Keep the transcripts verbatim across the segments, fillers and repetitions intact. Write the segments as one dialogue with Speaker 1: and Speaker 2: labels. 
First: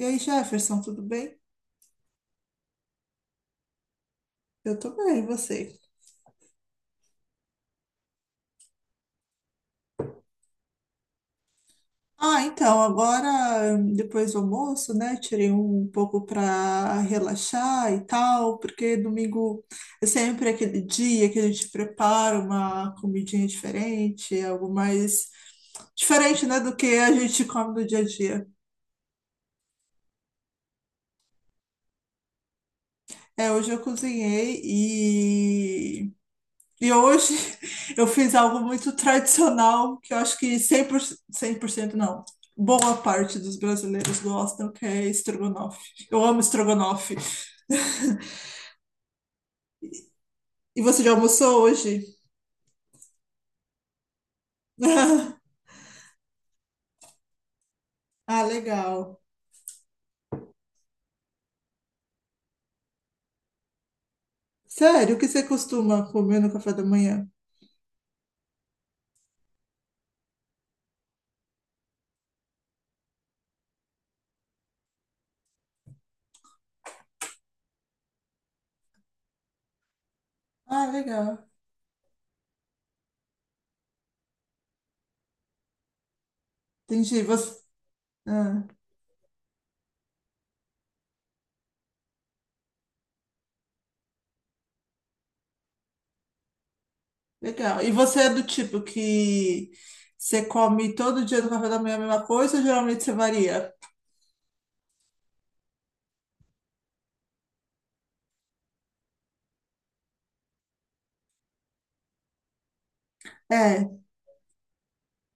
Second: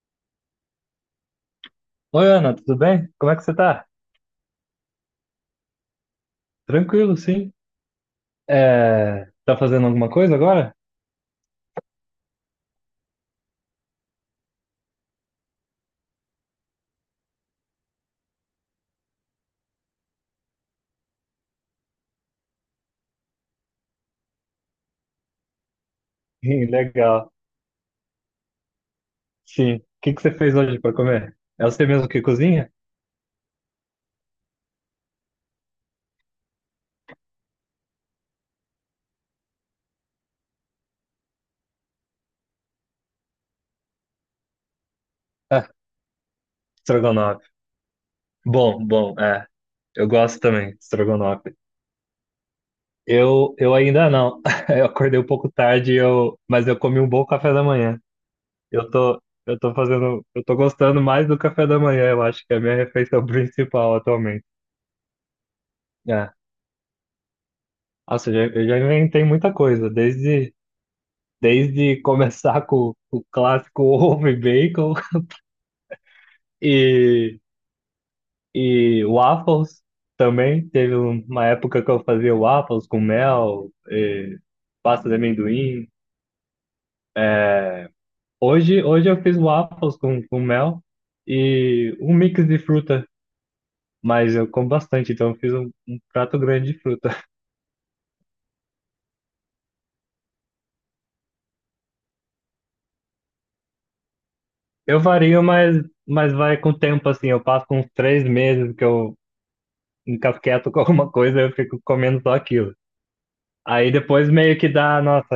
Speaker 1: E aí, Jefferson, tudo bem?
Speaker 2: Oi, Ana, tudo bem? Como é que você tá?
Speaker 1: Eu tô bem, e você?
Speaker 2: Tranquilo, sim. É, tá fazendo alguma coisa agora?
Speaker 1: Ah, então, agora, depois do almoço, né, tirei um pouco para relaxar e tal, porque domingo é sempre aquele dia que a gente prepara uma comidinha diferente, algo mais diferente, né,
Speaker 2: Ih,
Speaker 1: do que a
Speaker 2: legal.
Speaker 1: gente come no dia a dia.
Speaker 2: Sim. O que que você fez hoje para comer? É você mesmo que cozinha?
Speaker 1: É, hoje eu cozinhei. E hoje eu fiz algo muito tradicional que eu acho que cem por cento cem por cento não. Boa parte dos brasileiros gostam, que é
Speaker 2: Ah,
Speaker 1: estrogonofe. Eu amo estrogonofe.
Speaker 2: estrogonofe. Bom, bom, é. Eu gosto também,
Speaker 1: E
Speaker 2: de
Speaker 1: você já
Speaker 2: estrogonofe.
Speaker 1: almoçou hoje?
Speaker 2: Eu, eu ainda não. Eu acordei um pouco tarde, eu, mas eu comi um bom café da manhã.
Speaker 1: Ah,
Speaker 2: Eu
Speaker 1: legal.
Speaker 2: tô, eu tô fazendo, eu tô gostando mais do café da manhã, eu acho que é a minha refeição principal atualmente.
Speaker 1: Sério, o que você costuma
Speaker 2: É.
Speaker 1: comer no café da manhã?
Speaker 2: Nossa, eu já, eu já inventei muita coisa, desde Desde começar com o clássico ovo e bacon e, e waffles também.
Speaker 1: Ah,
Speaker 2: Teve uma
Speaker 1: legal.
Speaker 2: época que eu fazia waffles com mel, e pasta de amendoim.
Speaker 1: Entendi. Você...
Speaker 2: É,
Speaker 1: Ah,
Speaker 2: hoje, hoje eu fiz waffles com, com mel e um mix de fruta, mas eu como bastante, então eu fiz um, um prato grande de fruta.
Speaker 1: legal. E você é do tipo que você come todo dia no café da manhã a mesma coisa ou geralmente você varia?
Speaker 2: Eu vario, mas, mas vai com o tempo, assim. Eu passo uns três meses que eu encasqueto com alguma coisa, eu fico comendo só aquilo. Aí
Speaker 1: É.
Speaker 2: depois meio que dá, nossa,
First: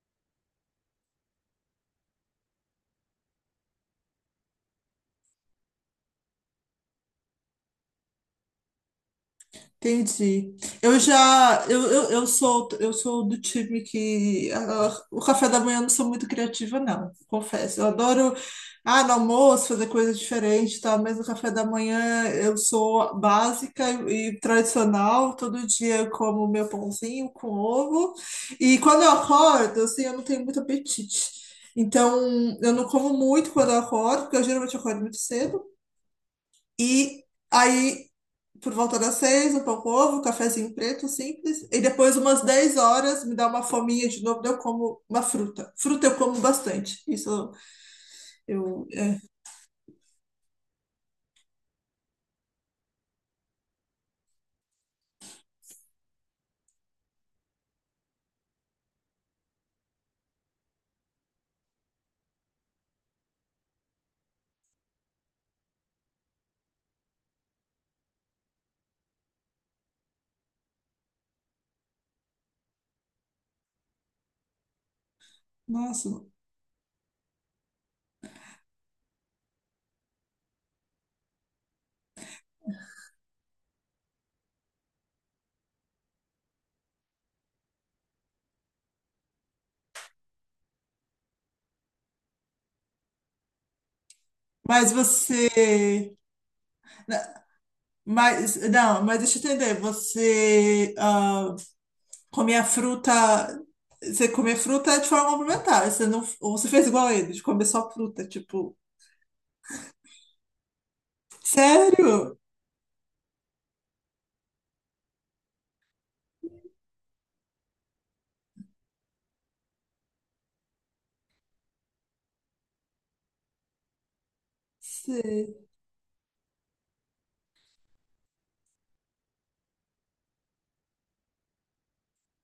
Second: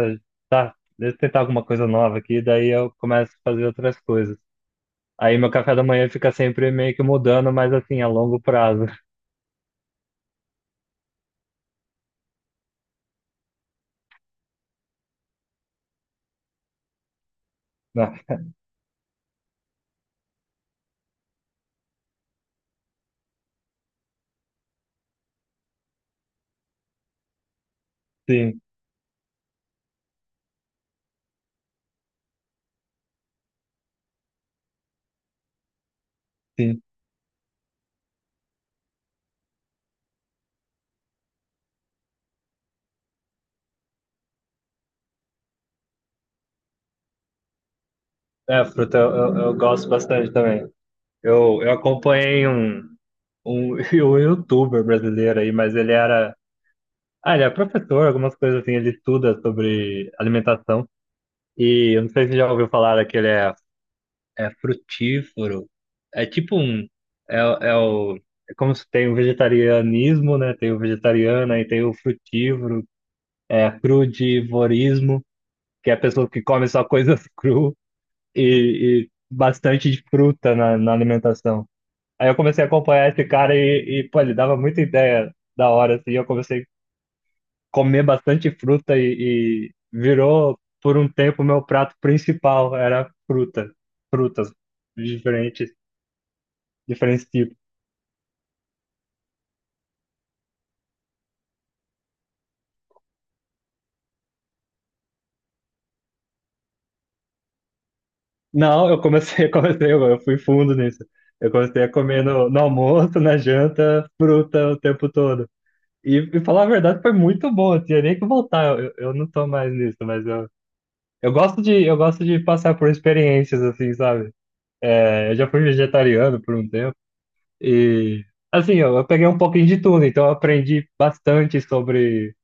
Speaker 2: deixa eu tentar alguma coisa nova aqui, daí eu começo a fazer outras coisas. Aí meu café da manhã fica sempre meio que mudando, mas assim, a longo prazo.
Speaker 1: Entendi. Eu já, eu, eu, eu sou, eu sou do time que ah, o café da manhã eu não sou muito criativa, não, confesso. Eu
Speaker 2: Não,
Speaker 1: adoro, ah, no almoço fazer coisa diferente, tá? Mas no café da manhã eu sou básica e, e tradicional. Todo dia eu como meu pãozinho com ovo.
Speaker 2: sim,
Speaker 1: E quando eu acordo, assim, eu não tenho muito apetite. Então, eu não como muito quando eu acordo, porque eu geralmente acordo muito cedo.
Speaker 2: sim.
Speaker 1: E aí por volta das seis, um pão com ovo, um cafezinho preto, simples. E depois, umas dez horas, me dá uma fominha de novo, daí eu como uma fruta. Fruta eu como bastante. Isso
Speaker 2: É,
Speaker 1: eu.
Speaker 2: fruta eu,
Speaker 1: É,
Speaker 2: eu, eu gosto bastante também. Eu, eu acompanhei um, um, um youtuber brasileiro aí, mas ele era. Ah, ele é professor, algumas coisas assim, ele estuda sobre alimentação. E eu não sei se você já ouviu falar daquele é é frutífero. É tipo um. É, é o. É como se tem o vegetarianismo, né? Tem o vegetariano, aí tem o frutívoro, é crudivorismo, que é a
Speaker 1: nossa.
Speaker 2: pessoa que come só coisas cru e, e bastante de fruta na, na alimentação. Aí eu comecei a acompanhar esse cara e, e, pô, ele dava muita ideia da hora, assim. Eu comecei a comer bastante fruta e, e virou, por um tempo, meu prato principal era fruta, frutas
Speaker 1: Mas
Speaker 2: diferentes.
Speaker 1: você.
Speaker 2: Diferentes
Speaker 1: Na-
Speaker 2: tipos.
Speaker 1: Mas, não, mas deixa eu entender. Você ah, come a fruta. Você come a fruta de forma complementar. Você não, ou você fez igual a ele, de comer só fruta. Tipo,
Speaker 2: Não, eu comecei, eu comecei, eu fui fundo nisso. Eu comecei a comer
Speaker 1: sério?
Speaker 2: no, no almoço, na janta, fruta o tempo todo. E, e falar a verdade, foi muito bom. Eu tinha nem que voltar. Eu, eu não tô mais nisso, mas eu, eu gosto de, eu gosto de passar por experiências assim, sabe? É, eu já
Speaker 1: Sim.
Speaker 2: fui vegetariano por um tempo e assim, eu, eu peguei um pouquinho de tudo, então eu aprendi bastante sobre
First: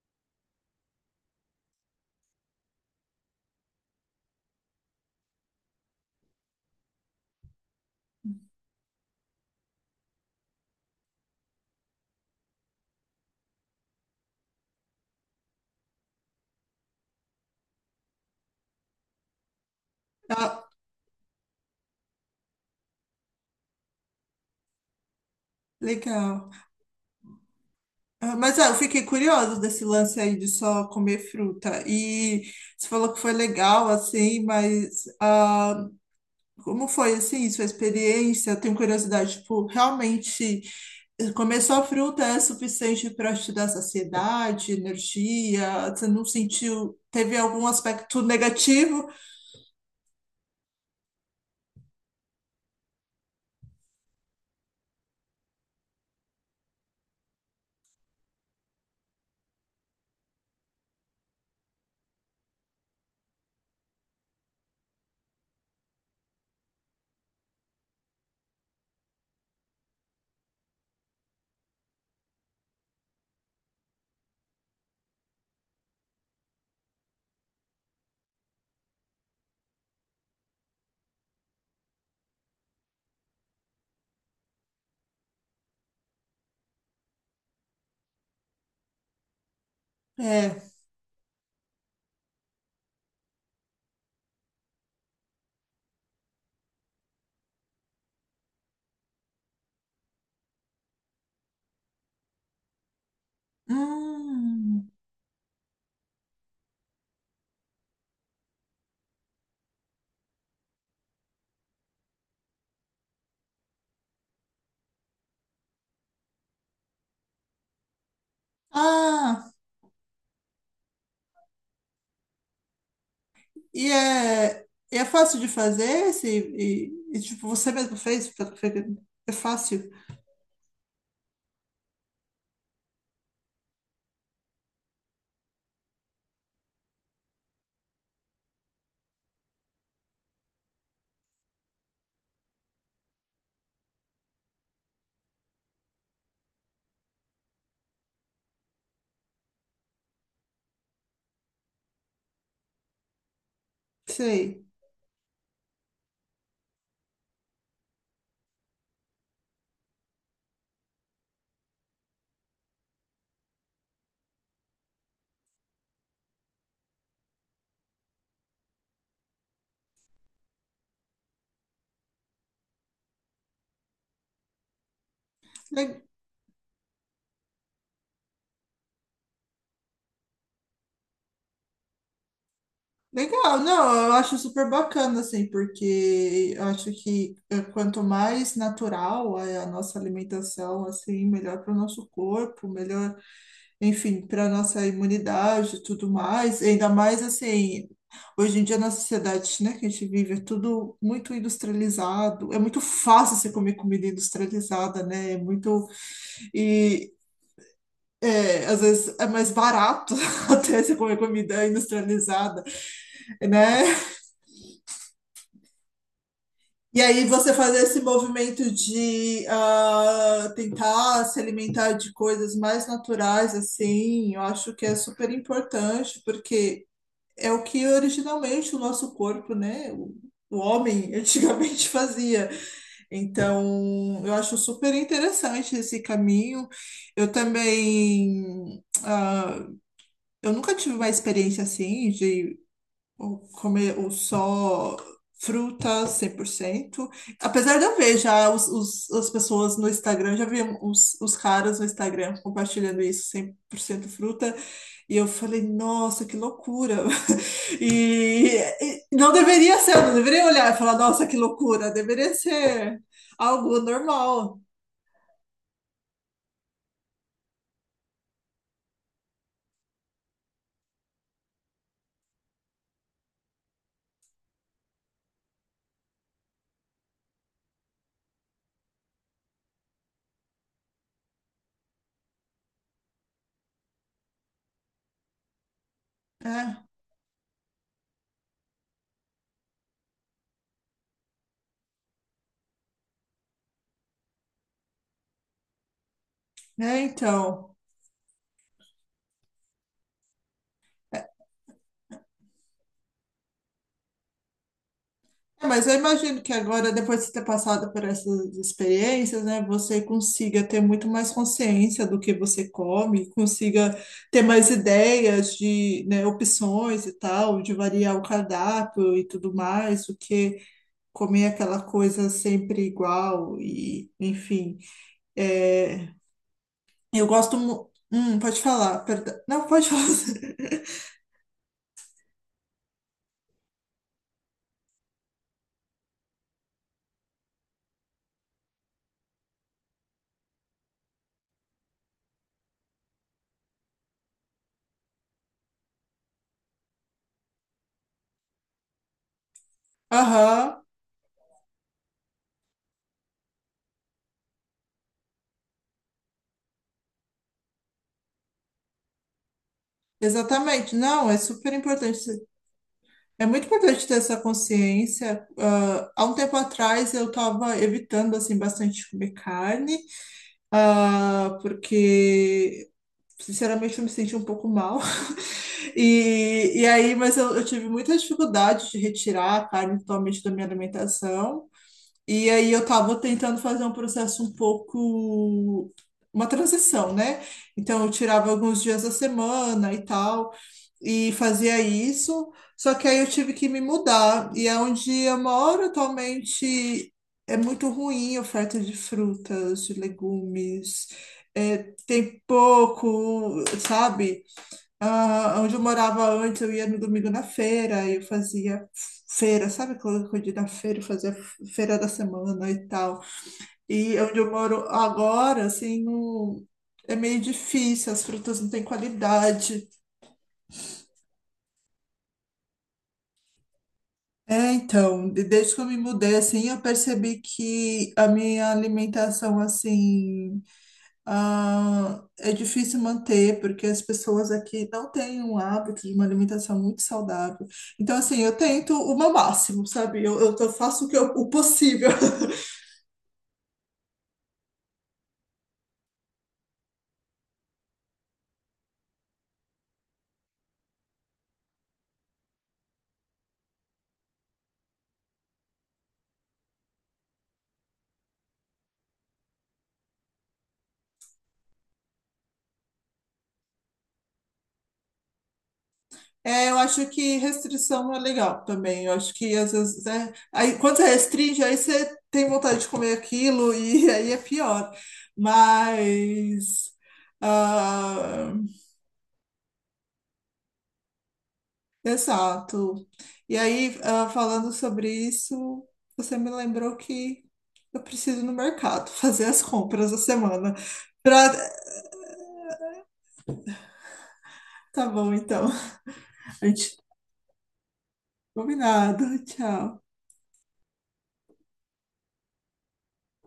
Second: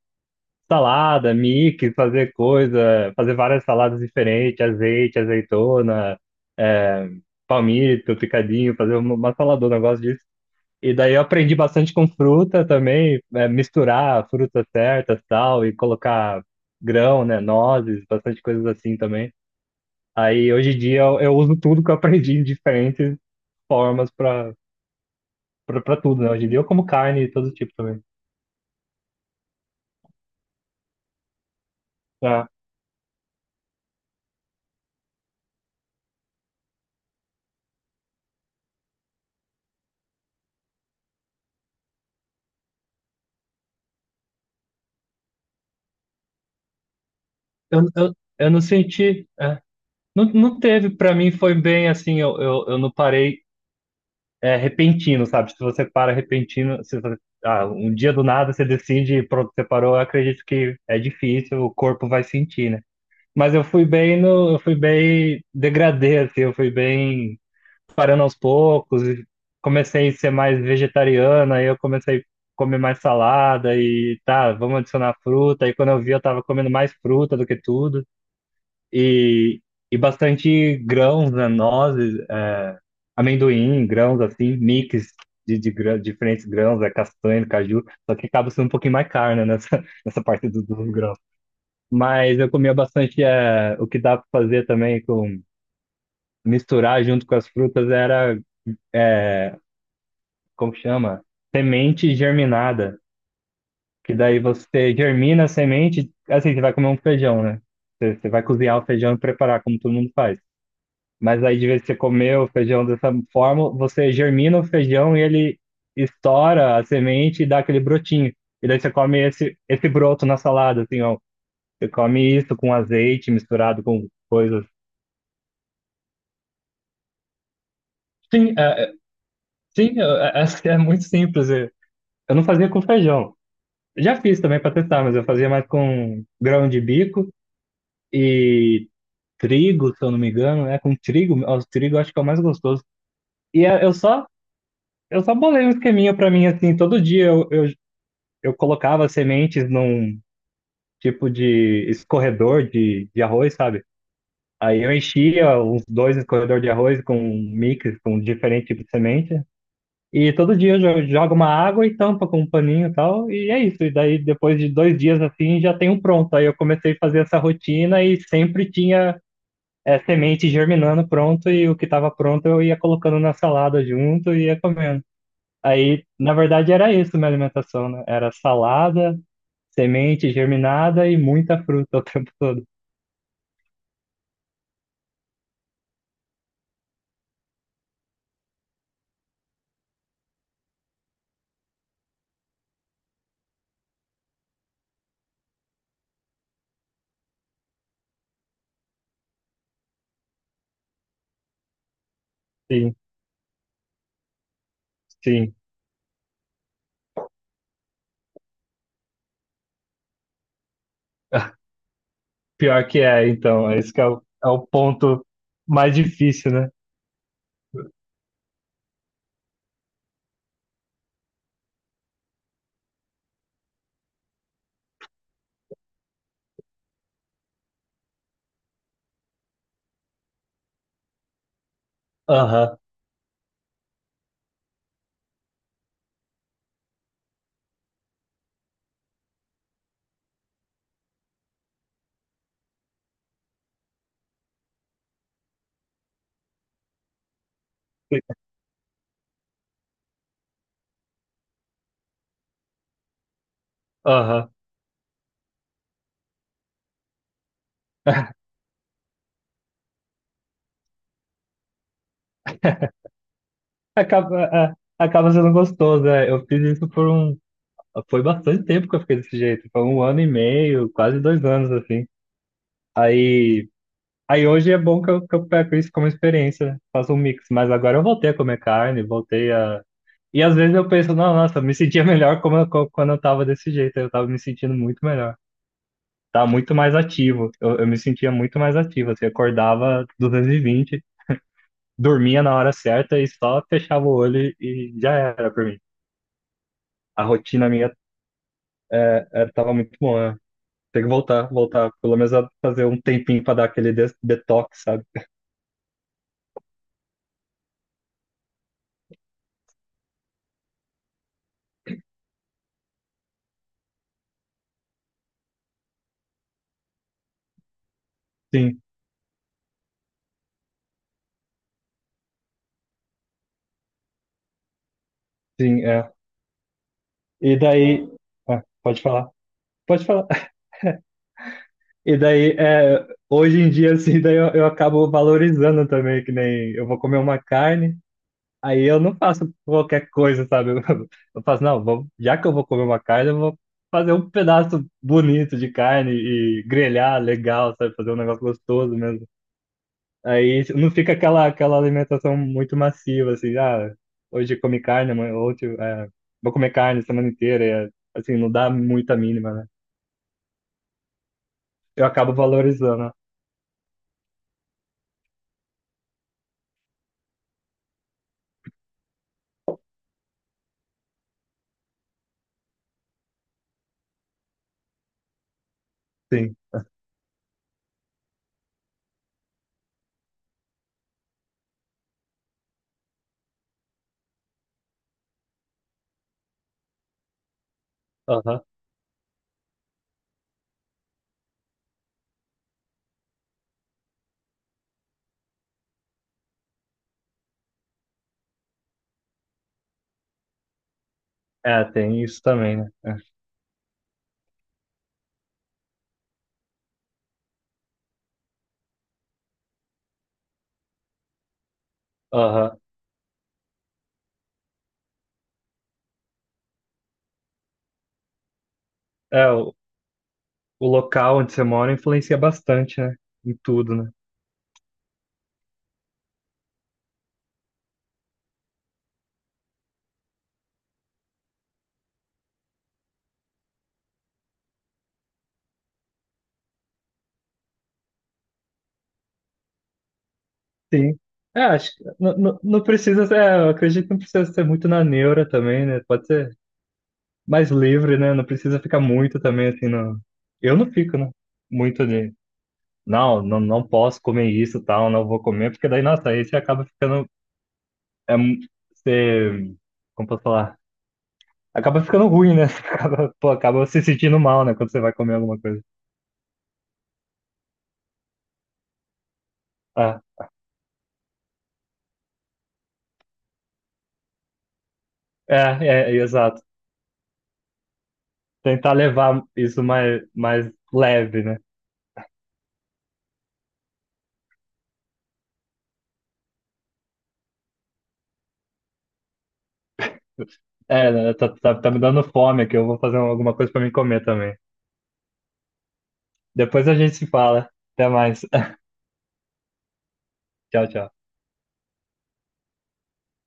Speaker 2: salada, mix, fazer coisa, fazer várias saladas diferentes, azeite, azeitona, é, palmito, picadinho, fazer uma, uma saladona, eu gosto disso. E daí eu aprendi bastante com fruta também, é, misturar frutas certas, tal, e colocar grão, né, nozes, bastante coisas assim também. Aí
Speaker 1: Ah,
Speaker 2: hoje em dia eu, eu uso tudo que eu aprendi em diferentes formas para para tudo, né? Hoje
Speaker 1: legal.
Speaker 2: em dia eu como carne de todo tipo também.
Speaker 1: Ah, mas ah, eu fiquei curioso desse lance aí de só comer fruta. E
Speaker 2: É.
Speaker 1: você falou que foi legal, assim, mas ah, como foi, assim, sua experiência? Eu tenho curiosidade, tipo, realmente eh, comer só fruta é suficiente para te dar saciedade, energia? Você não sentiu, teve algum
Speaker 2: Eu, eu,
Speaker 1: aspecto
Speaker 2: eu não
Speaker 1: negativo?
Speaker 2: senti. Não, não teve, pra mim foi bem assim, eu, eu, eu não parei é, repentino, sabe? Se você para repentino, se você- ah, um dia do nada você decide, pronto, você parou, eu acredito que é difícil, o corpo vai sentir, né? Mas eu fui bem no, eu fui bem degradê, assim, eu fui bem parando aos poucos, e comecei a ser mais vegetariana, aí eu comecei a comer mais salada e tá, vamos adicionar fruta, aí quando eu vi eu tava comendo mais fruta do que tudo e, e bastante grãos, né, nozes, é, amendoim, grãos assim, mix de, de grã- diferentes grãos, é, castanha, caju, só que acaba sendo um pouquinho mais carne nessa, nessa parte
Speaker 1: É.
Speaker 2: do- dos grãos. Mas eu comia bastante, é, o que dá para fazer também com misturar junto com as frutas era, é, como chama? Semente germinada. Que daí
Speaker 1: Hum.
Speaker 2: você germina a semente, assim, você vai comer um feijão, né? Você, você vai cozinhar o feijão e preparar, como todo mundo faz. Mas aí, de vez que você comer o feijão dessa forma, você germina o feijão e ele estoura a semente e dá aquele brotinho. E daí você come
Speaker 1: Ah,
Speaker 2: esse, esse broto na salada, assim, ó. Você come isso com azeite misturado
Speaker 1: e
Speaker 2: com
Speaker 1: é,
Speaker 2: coisas.
Speaker 1: e é fácil de fazer? Esse, e, e, tipo, você mesmo fez?
Speaker 2: Sim,
Speaker 1: Foi-
Speaker 2: é, é-
Speaker 1: foi- É fácil?
Speaker 2: sim, eu é- acho que é muito simples. Eu eu não fazia com feijão. Eu já fiz também para testar, mas eu fazia mais com grão de bico e trigo, se eu não me engano, né? Com trigo, ó, o trigo eu acho que é o mais gostoso. E é- eu só, eu só bolei um esqueminha para mim, assim, todo dia eu, eu eu colocava sementes num tipo de escorredor de, de arroz, sabe?
Speaker 1: Sei.
Speaker 2: Aí eu enchia uns dois escorredor de arroz com um mix, com diferente tipo de semente. E todo dia eu jo- jogo uma água e tampa com um paninho e tal. E é isso. E daí depois de dois dias assim já tem um pronto. Aí eu comecei a fazer essa rotina e sempre tinha é, semente germinando pronto. E o que estava pronto eu ia colocando na salada junto e ia comendo.
Speaker 1: Le-
Speaker 2: Aí, na verdade, era isso minha alimentação, né? Era salada, semente germinada e muita fruta o tempo todo.
Speaker 1: Legal, não, eu acho super bacana, assim, porque eu acho que eh, quanto mais natural é a nossa alimentação, assim, melhor para o nosso corpo, melhor, enfim, para a nossa imunidade e tudo mais. Ainda mais, assim, hoje em dia na sociedade, né, que a gente vive, é tudo muito industrializado, é muito
Speaker 2: Sim,
Speaker 1: fácil você comer comida industrializada, né, é
Speaker 2: sim.
Speaker 1: muito, e... é, às vezes é mais barato até você comer comida industrializada,
Speaker 2: Pior que é, então.
Speaker 1: né?
Speaker 2: Esse que é o, é o ponto mais difícil, né?
Speaker 1: E aí você fazer esse movimento de ah, tentar se alimentar de coisas mais naturais, assim, eu acho que é super importante, porque é o que originalmente o nosso corpo, né? O, o homem antigamente fazia.
Speaker 2: Aham,
Speaker 1: Então, eu acho super interessante esse caminho. Eu também ah, eu nunca tive uma experiência assim de ou comer ou só frutas cem por cento. Apesar de eu ver já os, os- as pessoas no Instagram, já vi os, os caras no Instagram compartilhando isso, cem por cento
Speaker 2: aham.
Speaker 1: fruta, e eu falei, nossa, que loucura. E, e não deveria ser, eu não deveria olhar e falar, nossa, que loucura, deveria ser algo
Speaker 2: Acaba,
Speaker 1: normal.
Speaker 2: é, é, acaba sendo gostoso, né? Eu fiz isso por um. Foi bastante tempo que eu fiquei desse jeito. Foi um ano e meio, quase dois anos, assim. Aí. Aí hoje é bom que eu, que eu pego isso como experiência, né? Faço um mix. Mas agora eu voltei a comer carne, voltei a. E às vezes eu penso, não, nossa, eu me sentia melhor como eu- co- quando eu tava desse jeito. Eu tava me sentindo muito melhor. Tava muito mais ativo. Eu, eu me sentia muito mais ativo. Assim, acordava duzentos e vinte, dormia na hora certa e só fechava o olho e já era pra mim.
Speaker 1: Né, é
Speaker 2: A rotina
Speaker 1: então.
Speaker 2: minha é, é, tava muito boa. Né? Tem que voltar, voltar. Pelo menos a fazer um tempinho pra dar aquele des- detox, sabe?
Speaker 1: É, mas eu imagino que agora, depois de ter passado por essas experiências, né, você consiga ter muito mais consciência do que você come, consiga ter mais ideias de, né, opções e tal, de variar o
Speaker 2: Sim,
Speaker 1: cardápio e tudo mais, do que comer aquela coisa sempre igual e, enfim.
Speaker 2: sim,
Speaker 1: É,
Speaker 2: é.
Speaker 1: eu gosto.
Speaker 2: E
Speaker 1: Mu-
Speaker 2: daí.
Speaker 1: Hum, pode
Speaker 2: Ah,
Speaker 1: falar,
Speaker 2: pode falar.
Speaker 1: perdão. Não, pode falar.
Speaker 2: Pode falar. E daí, é, hoje em dia, assim, daí eu, eu acabo valorizando também, que nem eu vou comer uma carne, aí eu não faço qualquer coisa, sabe? Eu, eu faço, não, vou, já que eu vou comer uma carne, eu vou fazer um pedaço bonito de carne e grelhar legal, sabe? Fazer um negócio gostoso mesmo. Aí
Speaker 1: Aham,
Speaker 2: não fica aquela, aquela alimentação muito massiva, assim, ah, hoje comi carne, amanhã- ontem, é, vou comer carne a semana inteira, e, é, assim, não dá muita mínima, né?
Speaker 1: exatamente. Não, é super
Speaker 2: Eu
Speaker 1: importante.
Speaker 2: acabo valorizando.
Speaker 1: É muito importante ter essa consciência. Ah, há um tempo atrás eu estava evitando assim bastante comer carne, ah, porque sinceramente eu me senti um pouco mal.
Speaker 2: Sim.
Speaker 1: E, e aí, mas eu, eu tive muita dificuldade de retirar a carne totalmente da minha alimentação. E aí eu estava tentando fazer um processo um pouco uma transição, né? Então eu tirava
Speaker 2: Aham.
Speaker 1: alguns dias da semana e tal e fazia isso, só que aí eu tive que me mudar. E é onde eu moro atualmente é muito ruim a oferta de frutas, de legumes,
Speaker 2: É,
Speaker 1: é,
Speaker 2: tem
Speaker 1: tem
Speaker 2: isso também, né? É.
Speaker 1: pouco, sabe? Ah, onde eu morava antes, eu ia no domingo na feira, eu fazia feira, sabe? Quando eu ia na feira, eu fazia feira da semana
Speaker 2: Aham.
Speaker 1: e tal. E onde eu moro agora, assim, não- é meio difícil, as frutas não têm
Speaker 2: É, o,
Speaker 1: qualidade.
Speaker 2: o local onde você mora influencia bastante, né? Em tudo, né?
Speaker 1: É, então, de- desde que eu me mudei, assim, eu percebi que a minha alimentação, assim, ah, é difícil manter, porque as pessoas aqui não têm um hábito de uma alimentação muito saudável. Então, assim, eu tento o meu máximo, sabe? Eu, eu tô- faço o que
Speaker 2: Sim.
Speaker 1: eu- o
Speaker 2: É, acho que
Speaker 1: possível.
Speaker 2: não, não, não precisa ser, é, eu acredito que não precisa ser muito na neura também, né? Pode ser mais livre, né? Não precisa ficar muito também, assim, não. Eu não fico, né? Muito de, não, não, não posso comer isso, tal, não vou comer, porque daí, nossa, aí você acaba ficando, é, mu- você, como posso falar? Acaba ficando ruim, né? Você acaba, pô, acaba se sentindo mal, né? Quando você vai comer alguma coisa.
Speaker 1: É, eu acho que restrição é legal também. Eu acho que às vezes,
Speaker 2: Ah,
Speaker 1: né? Aí, quando você restringe, aí você tem vontade de comer aquilo e aí é pior.
Speaker 2: é, é, é, exato.
Speaker 1: Mas. Ah,
Speaker 2: Tentar levar isso mais, mais leve, né?
Speaker 1: exato. E aí, ah, falando sobre isso, você me lembrou que eu preciso ir no mercado fazer as compras da semana.
Speaker 2: É, né, tá,
Speaker 1: Pra...
Speaker 2: tá, tá me dando fome aqui. Eu vou fazer alguma coisa pra mim comer também.
Speaker 1: Tá bom, então. A
Speaker 2: Depois a
Speaker 1: gente
Speaker 2: gente se fala. Até mais.
Speaker 1: combinado. Tchau.
Speaker 2: Tchau, tchau.